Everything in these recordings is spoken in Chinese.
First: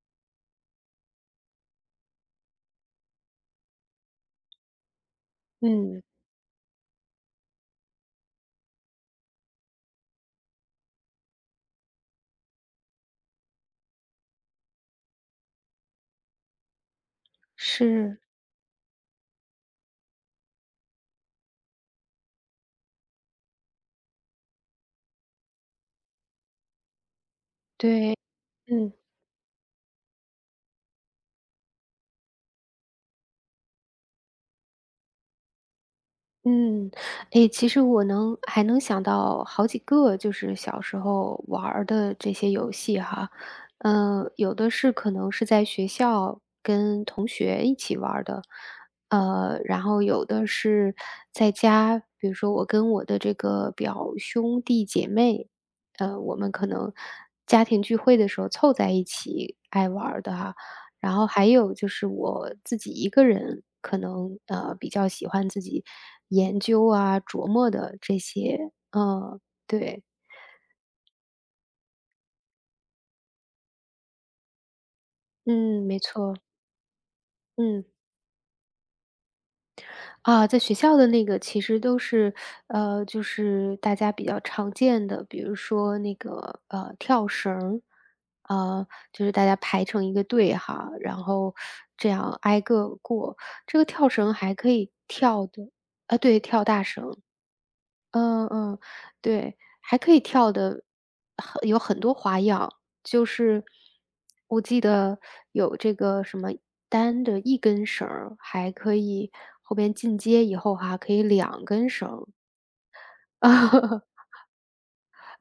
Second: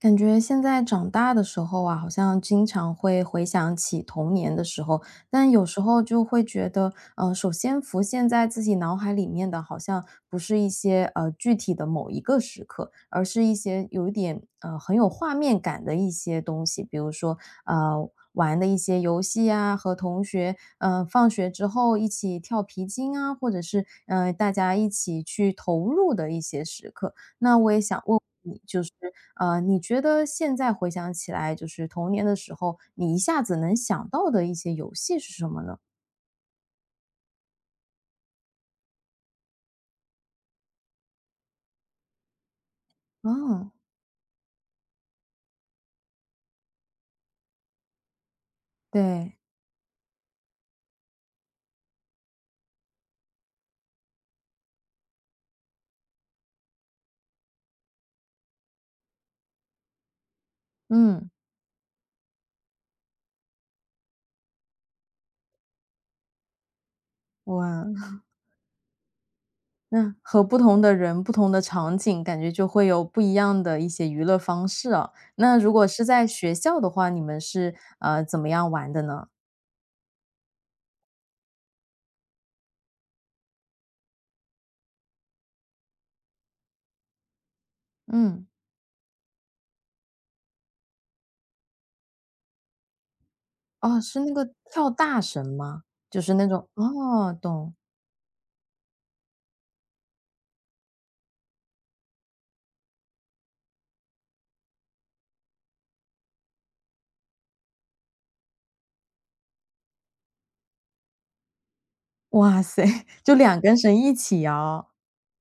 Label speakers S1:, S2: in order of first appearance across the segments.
S1: 感觉现在长大的时候啊，好像经常会回想起童年的时候，但有时候
S2: 嗯，
S1: 就会觉得，首先浮现在自己脑海里面的，好像不是一些具体的某一个时刻，而是一些有一点很有画面感的一些东西，比如说呃
S2: 是，
S1: 玩的一些游戏啊，和同学放学之后一起跳皮筋啊，或者是大家一起去投入的一些时刻。那我也想
S2: 对，
S1: 问问你，就是
S2: 嗯
S1: 你觉得现在回想起来，就是童年的时候，你一下子能想到的一些游戏是什么呢？
S2: 嗯，诶，其实我还能想到好几个，就是小时候玩儿的这些游戏哈，
S1: 哦，
S2: 有的可能是在学校跟同学一起玩儿的，
S1: 对，
S2: 然后有的是在家，比如说我跟我的这个表兄弟姐妹，我们可能家庭聚会的时候凑在一起爱玩儿的哈。然后
S1: 嗯，
S2: 还有就是我自己一个人可能，比较喜欢自己研究啊、琢磨
S1: 哇，
S2: 的这 些，嗯，对，
S1: 那和不同的人、不同的场景，感觉就会有不一样的一些娱乐方式啊。那如
S2: 嗯，
S1: 果
S2: 没
S1: 是在
S2: 错，
S1: 学校的话，你们是
S2: 嗯。
S1: 怎么样玩的呢？
S2: 啊，在学校的那个其实都是，就是大家比较常见的，比如说那个，跳绳儿，
S1: 嗯，
S2: 呃，就是大家排成一个队哈，然后这样挨个过。这个
S1: 哦，
S2: 跳
S1: 是那
S2: 绳
S1: 个
S2: 还可
S1: 跳
S2: 以
S1: 大
S2: 跳
S1: 绳
S2: 的
S1: 吗？
S2: 啊，
S1: 就是
S2: 对，
S1: 那
S2: 跳
S1: 种
S2: 大绳。
S1: 哦，懂，
S2: 嗯嗯，对，还可以跳的有很多花样，就是我记得有这个什么单的一根绳儿，还可以后边进阶以后哈，可以两根绳儿，
S1: 哇塞，就两根绳一 起摇，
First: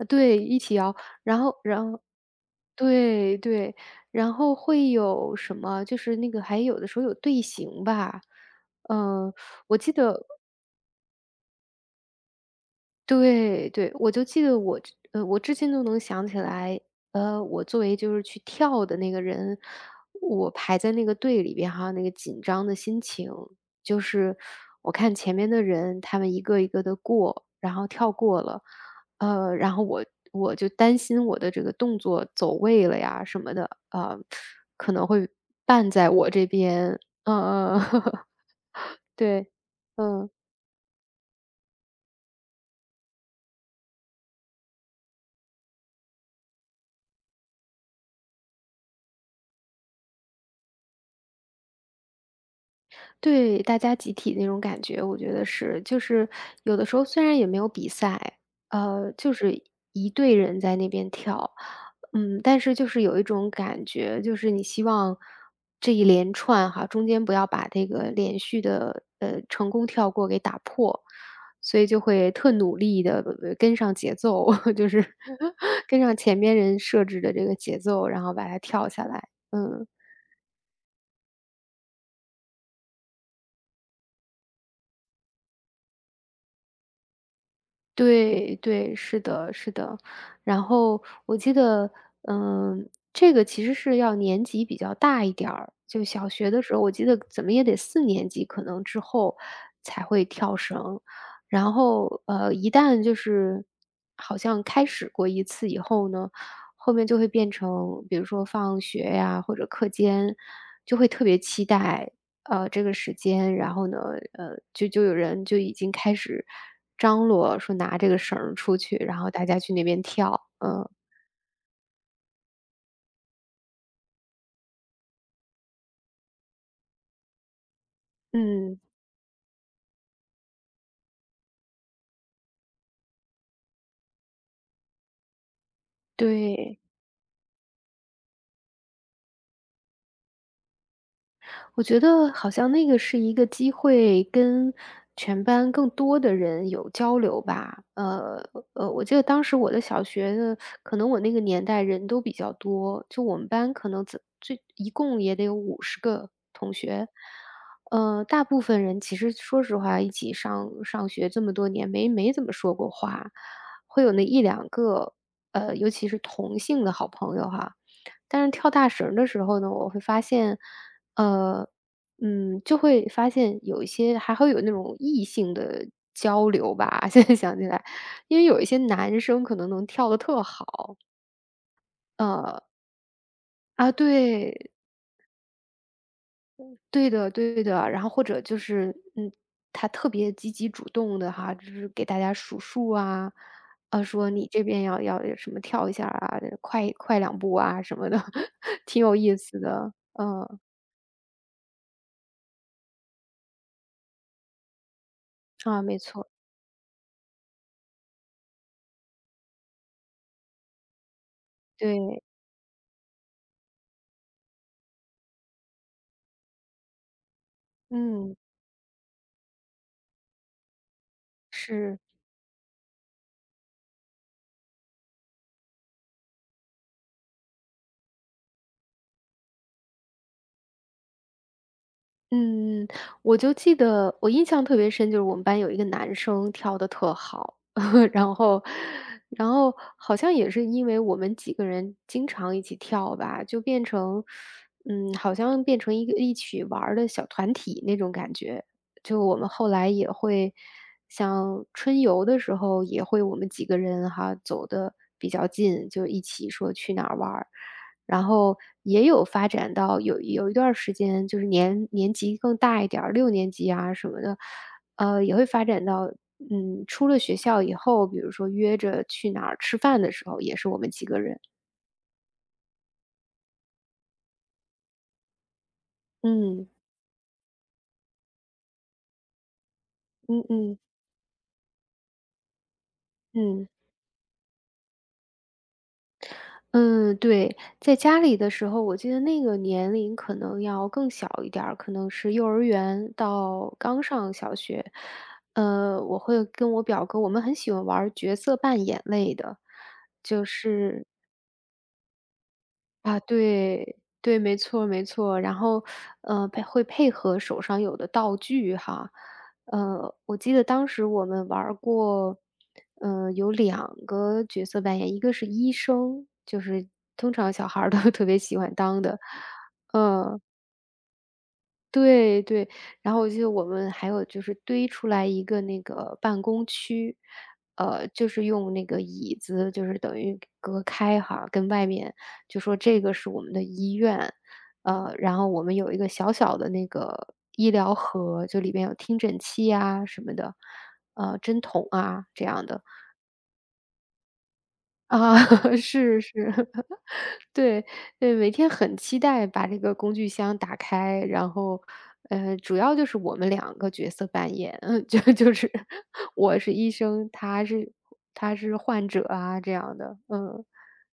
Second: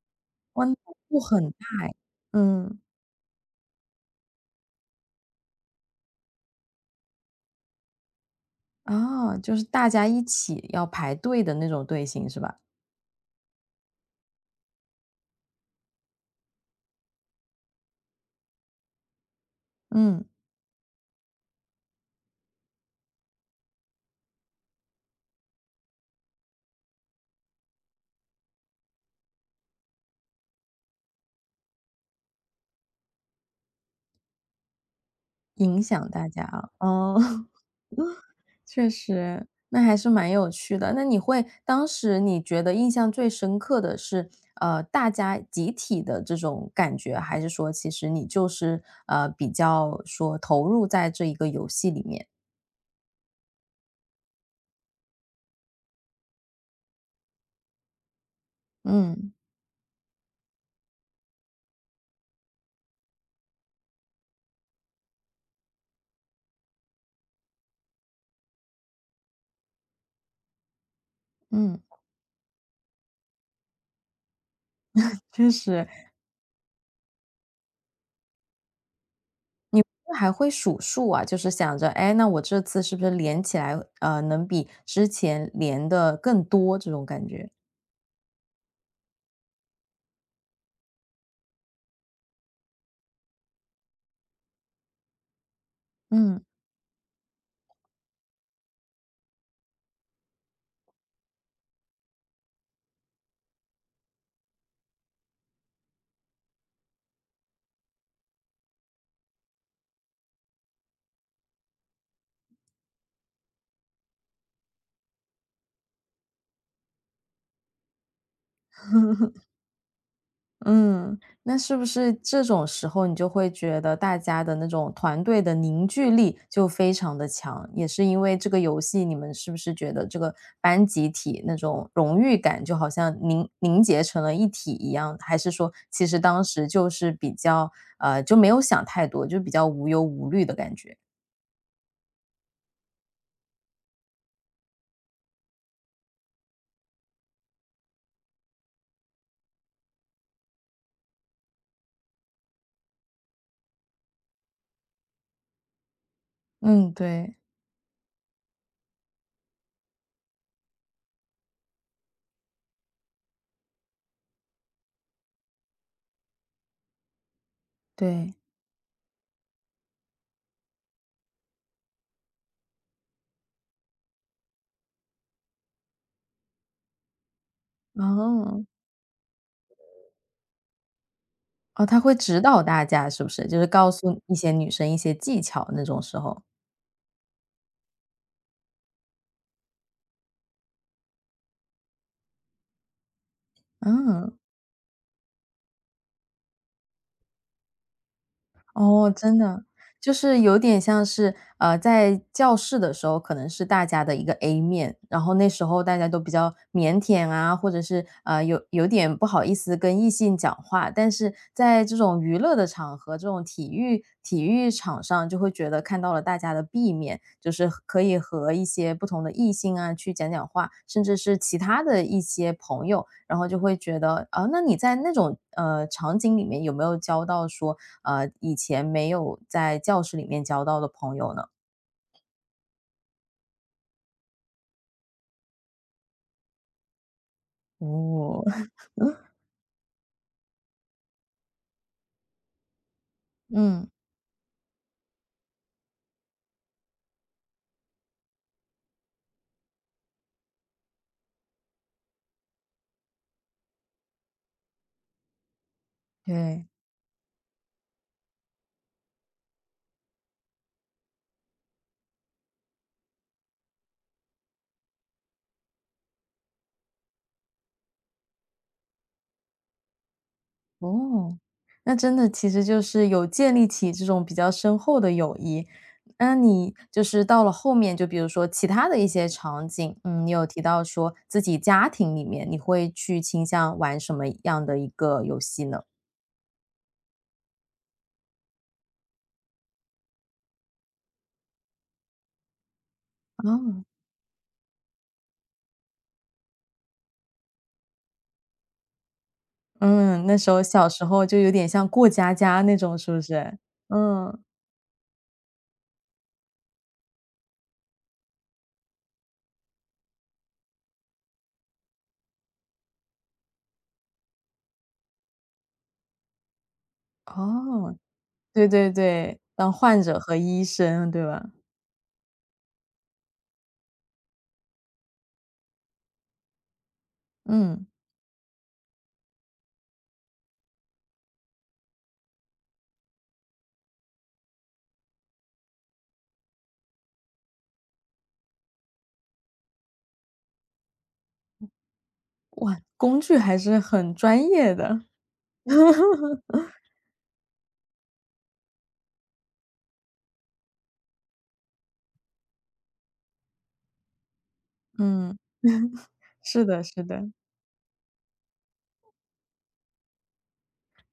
S2: 对，一
S1: 哇，那难
S2: 起摇，
S1: 度
S2: 然
S1: 很大，
S2: 后然后
S1: 嗯。
S2: 对对，然后会有什么？就是那个还有的时候有队形吧，嗯，
S1: 哦，就是
S2: 我
S1: 大
S2: 记
S1: 家一
S2: 得
S1: 起要排队的那种队形是吧？
S2: 对对，我就记得我至今都能想起来，我作为就是去跳的那个人，
S1: 嗯，
S2: 我排在那个队里边哈，那个紧张的心情，就是我看前面的人，他们一个一个的过，然后跳过了，然后我就担心我的这个动作走位了呀什么的，啊、可能会
S1: 影
S2: 绊
S1: 响
S2: 在
S1: 大
S2: 我
S1: 家
S2: 这
S1: 啊，
S2: 边，
S1: 哦，
S2: 嗯嗯，
S1: 确实，
S2: 对，
S1: 那还是蛮
S2: 嗯。
S1: 有趣的。那你会当时你觉得印象最深刻的是，大家集体的这种感觉，还是说其实你就是比较说投入在这一个游戏里面？
S2: 对，大家集体那种感觉，我觉得是，就是有的时候虽然也没有比赛，
S1: 嗯
S2: 就是一队人在那边跳，嗯，但是就是有一种感觉，就是你希望这一连串哈，中间不要把这个连续的成功跳过给打破，所
S1: 嗯，
S2: 以就会特努力的跟上节奏，就是
S1: 确 实。
S2: 跟上前面人设置的这个节奏，然后把它跳下来，嗯。
S1: 还会数数啊，就是想着，哎，那我这次是不是连起来，能比之前连的更多这种感觉？
S2: 对对，是的是的。然后我记得，嗯，这个其实是要年级比较大一点儿，就小
S1: 嗯。
S2: 学的时候，我记得怎么也得四年级可能之后才会跳绳。然后，一旦就是好像开始过一次以后呢后面就会变成，比如说放学呀或者课间，就会特别期待，这个时间。然后呢，就有人就已经开始张罗说拿这个绳儿出去，然后大家去那边跳。嗯
S1: 嗯，那是不是这种时候你就会觉得大家的那种团队的凝聚力就非常的强，也是因为这个游
S2: 嗯，
S1: 戏，你们是不是觉得这个班集体那种荣誉感就好像凝结成了一体一样？还是说其实当时
S2: 对。
S1: 就是比较就没有想太多，就比较无忧无虑的感觉？
S2: 我觉得好像那个是一个机会，跟全班更多的人有交流吧。我记得当时我的小学的，可能我那个年代人都比较多，就我们班可能最一共也得有50个。
S1: 嗯，对。
S2: 大部分人其实说实话，一起上学这么多年，没怎么说过话，会有那一两个，尤其是同性的好朋友哈。
S1: 对，
S2: 但是跳大绳儿的时候呢，我会发现，呃，嗯，就会发现有一些还会有那种异性的交流吧。现在想起来，因为有
S1: 哦，
S2: 一些男生可能能跳的特好，
S1: 哦，他会指导
S2: 呃，
S1: 大家是不是？就是告
S2: 啊，
S1: 诉一些
S2: 对，
S1: 女生一些技巧那种时候，
S2: 对的对的，然后或者就是，嗯，他特别积极主动的哈，就是给大家数数啊，啊，说
S1: 嗯。
S2: 你这边要什么跳一下啊，快快两步啊什么的，挺
S1: 哦，
S2: 有意
S1: 真
S2: 思
S1: 的，
S2: 的。
S1: 就是有
S2: 嗯，
S1: 点像是，在教室的时候可能是大家的一个 A 面，然后那时
S2: 啊，
S1: 候大
S2: 没
S1: 家都
S2: 错，
S1: 比较腼腆啊，或者是，有点不好意思跟异性讲话，但是在这种
S2: 对，
S1: 娱乐的场合，这种体育场上就会觉得看到了大家的 B 面，就是和可以
S2: 嗯，
S1: 和一些不同的异性啊去讲讲话，甚至是其他
S2: 是。
S1: 的一些朋友，然后就会觉得，啊，那你在那种，场景里面有没有交到说以前没有在教室里面交到的朋友呢。
S2: 嗯，我就记得我印象特别深，就是我们班有一个男生跳得特好，然
S1: 哦，
S2: 后，然后好像也是因为我们几个人经常一起跳吧，就变
S1: 嗯，
S2: 成，嗯，好像变成一个一起玩儿的小团体那种感觉。就我们后来也会，像春游的时候也会我们几个人哈走的比较近，就一起
S1: 对，
S2: 说去哪儿玩儿。然后也有发展到有一段儿时间，就是年级更大一点儿，六年级啊什么的，也会发展到，嗯，出了学校以后，比如说约着去哪儿吃饭的时候，也是我们几个
S1: 哦，
S2: 人。
S1: 那真的其实就是有建立起这种比较深厚的友谊。那
S2: 嗯，
S1: 你就是到了后面，就比如说其他的一些场景，嗯，你
S2: 嗯
S1: 有提
S2: 嗯，
S1: 到说自己家庭里面，你会去倾
S2: 嗯。
S1: 向玩什么样的一个游戏呢？
S2: 嗯，对，在家里的时候，我记得那个年龄可能要更小一点儿，可能是幼儿园到
S1: 哦，
S2: 刚上小学。我会跟我表哥，我们很喜欢玩儿角色扮演类的，
S1: 嗯，那
S2: 就
S1: 时候小时
S2: 是
S1: 候就有点像过家家那种，是
S2: 啊，
S1: 不是？
S2: 对，对，
S1: 嗯。
S2: 没错没错。然后，配合手上有的道具哈。我记得当时我们玩儿过，有两个角色扮演，一个是医生，就是通常小孩儿
S1: 哦，
S2: 都 特别喜
S1: 对
S2: 欢
S1: 对
S2: 当的，
S1: 对，当患者和
S2: 嗯。
S1: 医生，对吧？
S2: 对对，然后我记得我们还有就是堆出来一个那个办公区，
S1: 嗯，
S2: 就是用那个椅子，就是等于隔开哈，跟外面就说这个是我们的医院，然后我们有一个小小的那个医疗盒，就里边有听诊器啊什么的，针筒啊这样
S1: 哇，
S2: 的
S1: 工具还是很专业的。
S2: 啊，是 是，对，对，每天很期待把这个工具箱打开，然后，主要就是我们两个角色扮演，就
S1: 嗯，
S2: 就是我
S1: 是
S2: 是
S1: 的
S2: 医
S1: 是
S2: 生，
S1: 的。
S2: 他是患者啊，这样的，嗯，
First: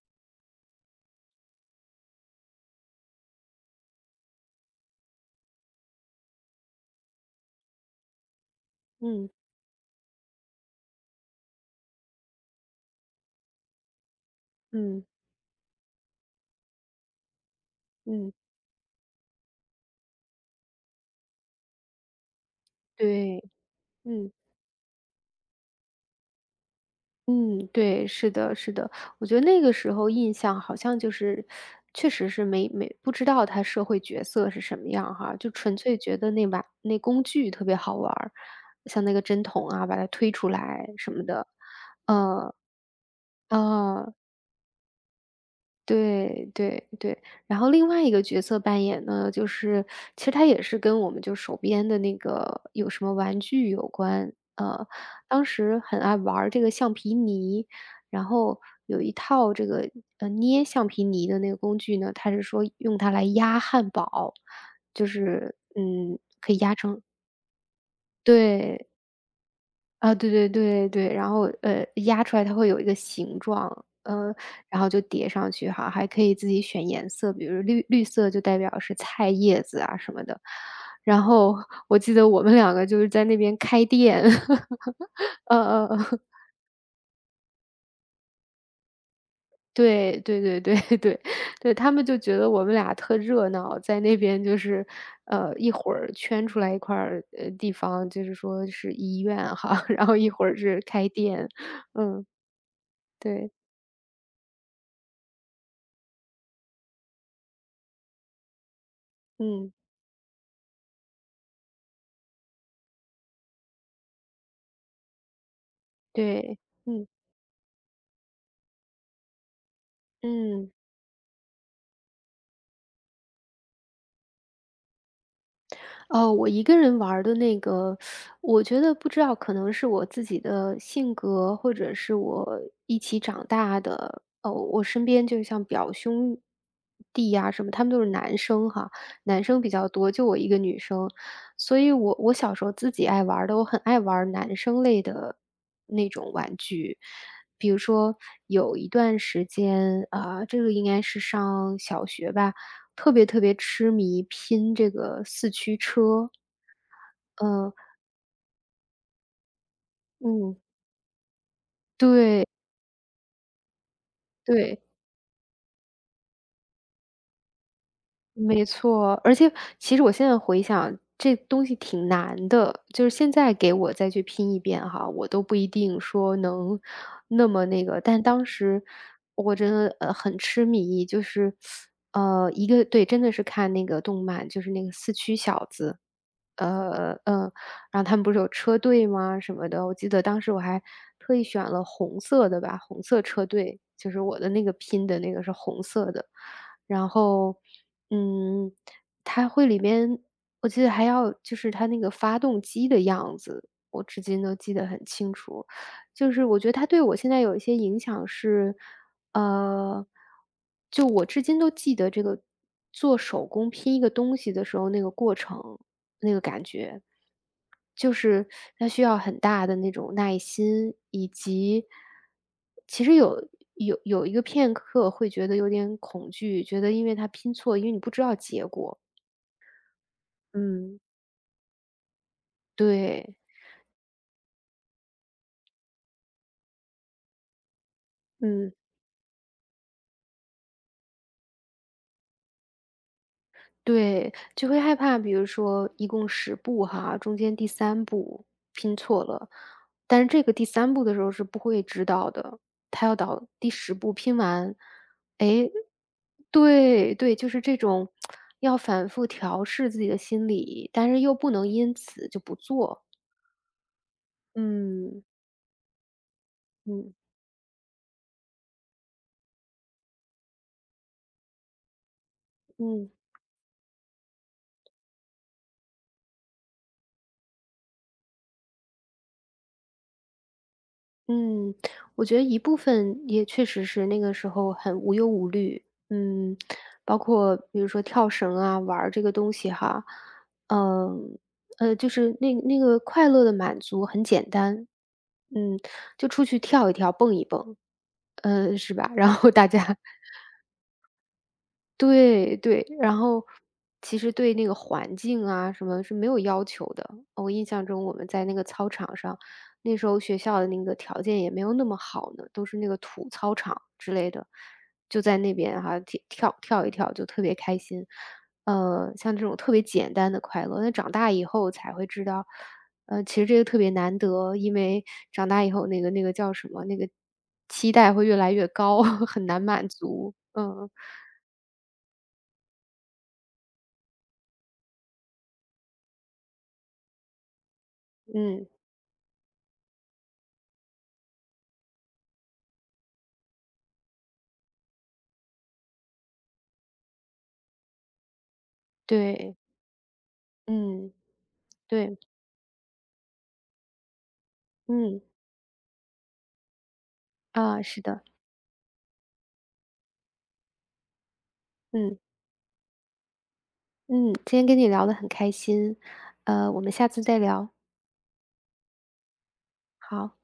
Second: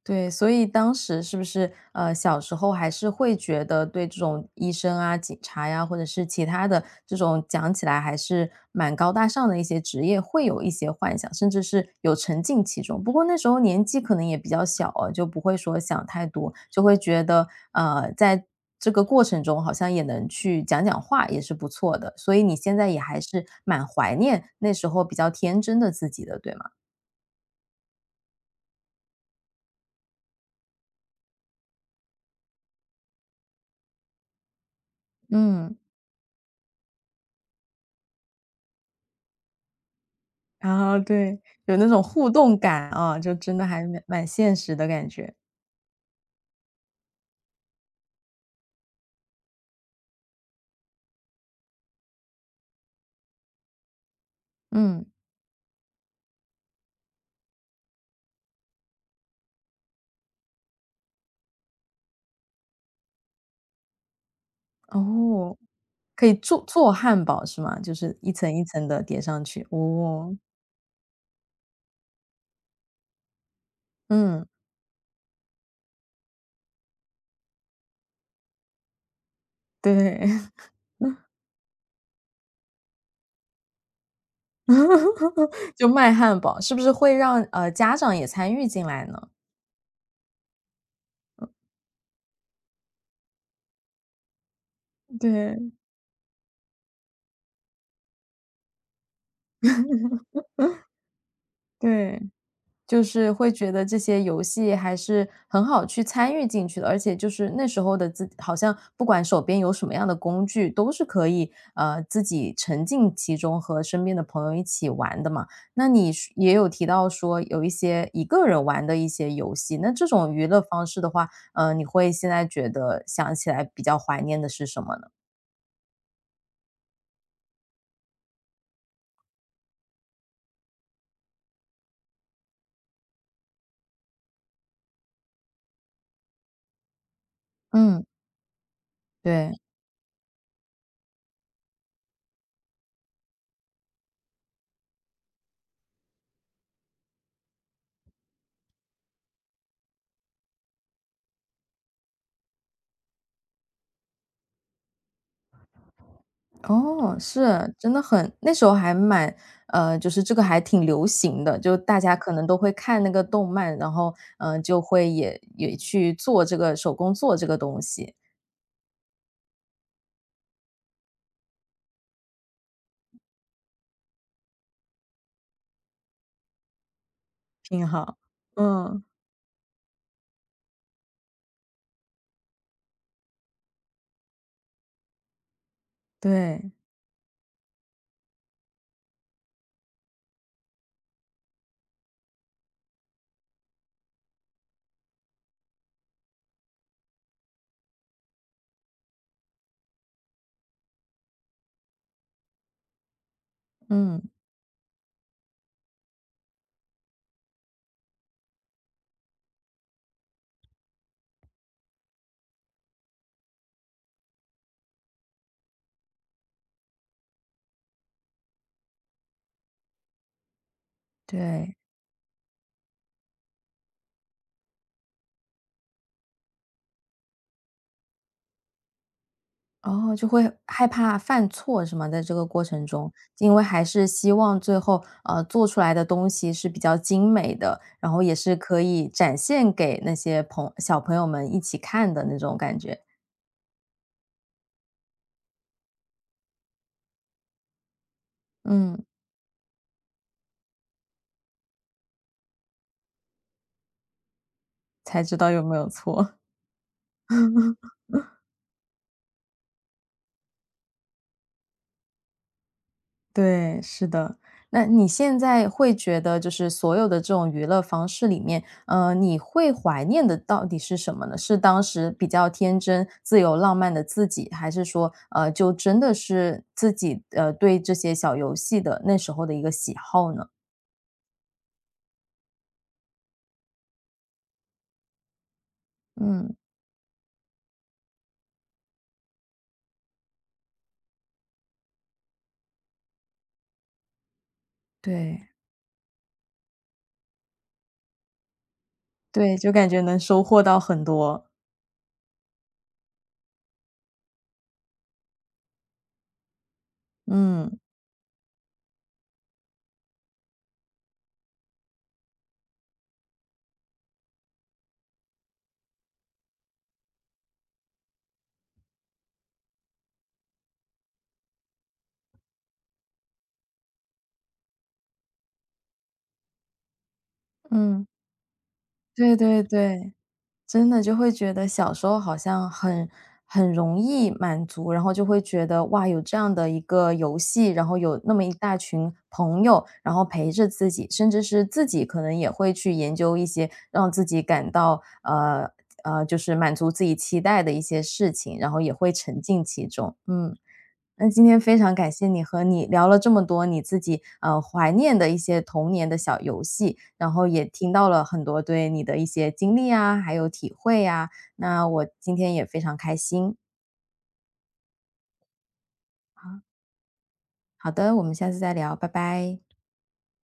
S1: 对，所以当时是不是小时候还是会觉得对这种医生啊、警察呀，或者是其他的这种讲起来还是蛮高大
S2: 嗯，
S1: 上的一些职业，会有一些幻想，甚至是有沉浸其中。不过那时候年纪可能也比较小
S2: 嗯，
S1: 啊，就不会说想太多，就会觉得
S2: 嗯，
S1: 在这个过程中好像也能去讲讲话，也是不错的。所以你现在也还
S2: 对，
S1: 是蛮怀
S2: 嗯。
S1: 念那时候比较天真的自己的，对吗？
S2: 嗯，对，是的，是的，我觉得那个时候印象好像就是，确实是没没不知道他社会角色是什么样哈，就
S1: 嗯。
S2: 纯粹觉得那工具特别好玩儿，像那个针筒啊，把它推出来
S1: 啊，
S2: 什么
S1: 对，
S2: 的，
S1: 有那种互
S2: 呃，
S1: 动感啊，就真的还蛮
S2: 啊。
S1: 蛮现实的感觉。
S2: 对对对，然后另外一个角色扮演呢，就是其实它也是跟我们就手边的那个有什么玩具有关。
S1: 嗯，
S2: 当时很爱玩儿这个橡皮泥，然后有一套这个捏橡皮泥的那个工具呢，它是说用它来压汉堡，就是
S1: 哦，
S2: 嗯，
S1: 可以做做汉堡是吗？就是一层一
S2: 对，
S1: 层的叠上去，
S2: 啊，对
S1: 哦，
S2: 对对对，然后，压出来它会有一个形状，呃，
S1: 嗯，
S2: 然后就叠上去哈，还可以自己选颜色，比如绿色就代表是菜叶子啊什么的。
S1: 对，
S2: 然后我记得我们两个就是在那边开店，呃 呃
S1: 就卖
S2: 呃，
S1: 汉堡，是不是会让，家长也参与进来呢？
S2: 对对对对对对，他们就觉得我们俩特热闹，在那边就是，
S1: 对，
S2: 一会儿圈出来一块儿地方，就是说是医院哈，然后一会儿是 开店，
S1: 对。
S2: 嗯，
S1: 就是
S2: 对，
S1: 会觉得这些游戏还是很好去参与进去的，而且就是那时候的自己，好像不管手边有
S2: 嗯。
S1: 什么样的工具，都是可以自己沉浸其中和身边的朋友一起玩的嘛。那你是也
S2: 对，
S1: 有提
S2: 嗯
S1: 到说有一些一个人玩的一些游戏，那这种娱乐
S2: 嗯，
S1: 方式的话，你会现在觉得想起来比较怀念的是什么呢？
S2: 哦，我一个人玩儿的那个，我觉得不知道，可能是我自己的性格，或者是我一起长大的。哦，我身边就像表兄弟呀、什么，他们都
S1: 嗯，
S2: 是男生哈，男
S1: 对。
S2: 生比较多，就我一个女生，所以我小时候自己爱玩儿的，我很爱玩儿男生类的那种玩具。比如说，有一段时间啊、这个应该是上小学吧，特别特别痴迷拼这个四驱车。
S1: 哦，
S2: 嗯
S1: 是，真的很那时候还蛮就是这个
S2: 嗯，
S1: 还挺流行的，就大家可
S2: 对，
S1: 能都会看那个动漫，然后，嗯，就
S2: 对，
S1: 会也去做这个手工做这个东西，
S2: 没错。而且其实我现在回想，这东西挺难的，就是现在给我再去拼一遍哈，我都不一定说能那么那
S1: 挺
S2: 个，
S1: 好。
S2: 但当时
S1: 嗯，
S2: 我真的，很痴迷，就是，一个对，真的是看那个动漫，就是那个《四驱小子》。
S1: 对，
S2: 嗯。然后他们不是有车队吗什么的，我记得当时我还特意选了红色的吧，红色车队，就是我的那个拼的那个是红色的。然后，嗯，它会里面我记得还要就是它那个发动机的样子，我至
S1: 嗯，
S2: 今都记得很清楚。就是我觉得它对我现在有一些影响是，呃，就我至今都记得这个做手工拼一个东西的时候那个过程。那个感觉。就是它需要很大的那种耐心，以
S1: 对，
S2: 及其实有一个片刻会觉得有点恐惧，觉得因为它拼错，因为你不知道结果。
S1: 哦，就会害
S2: 嗯。
S1: 怕犯错是吗？在这个过程中，
S2: 对。
S1: 因为还是希望最后，做出来的东西是比较精美的，然后也是
S2: 嗯。
S1: 可以展现给那些小朋友们一起看的那种感觉，
S2: 对，就会害怕，比如说一共十步哈，中间第三步拼
S1: 嗯。
S2: 错了，但是这个第三步的时候是不会知道的，他要到第10步拼完，
S1: 才知道有
S2: 哎，
S1: 没有错。
S2: 对，对，就是这种要反复调试自己的心理，但是又不能因此就不做，
S1: 对，是的。那你
S2: 嗯，
S1: 现在会觉得就是所有
S2: 嗯，
S1: 的这种娱乐方式里面，你会怀念的到底是什么呢？是当时比较天真、
S2: 嗯。
S1: 自由浪漫的自己，还是说，就真的是自己，对这些小游戏的那时候的一个喜好呢？
S2: 嗯，我觉得一部分也确实是那个时候很无忧无虑，
S1: 嗯，
S2: 嗯，包括比如说跳绳啊，玩儿这个东西哈，嗯，就是那个快乐的满足很简单，
S1: 对，
S2: 嗯，就出去跳一跳，蹦一蹦，是吧？然后
S1: 对，
S2: 大
S1: 就感
S2: 家
S1: 觉能收获到很多。
S2: 对对，然后其实对那个环境啊什么是没有要求的。我印
S1: 嗯，
S2: 象中我们在那个操场上，那时候学校的那个条件也没有那么好呢，都是那个土操场之类的，就在那边哈、跳跳跳一跳就特别开心。像这种特别简单的快乐，那长大以后才会知道，其实这个特别难得，因为长大以后那个叫什么，那个期
S1: 嗯，
S2: 待会越来越高，
S1: 对
S2: 很难
S1: 对
S2: 满
S1: 对。
S2: 足。嗯
S1: 真的就会觉得小时候好像很容易满足，然后就会觉得哇，有这样的一个游戏，然后有那么一
S2: 嗯。
S1: 大群朋友，然后陪着自己，甚至是自己可能也会去研究一些让自己感到就是满足自己期待的一些事情，然后也会沉
S2: 对，
S1: 浸其中。嗯。
S2: 嗯，
S1: 那今天非常感
S2: 对，
S1: 谢和你聊了这么多你自己怀念
S2: 嗯，
S1: 的一些童年的小游戏，然后也
S2: 啊，
S1: 听
S2: 是
S1: 到
S2: 的，
S1: 了很多对你的一些经历啊，还有体会呀、那我
S2: 嗯，
S1: 今天也非常开心。
S2: 嗯，今天跟你聊得很开心，我们下次再聊，
S1: 好的，我们下次再聊，拜拜。
S2: 好。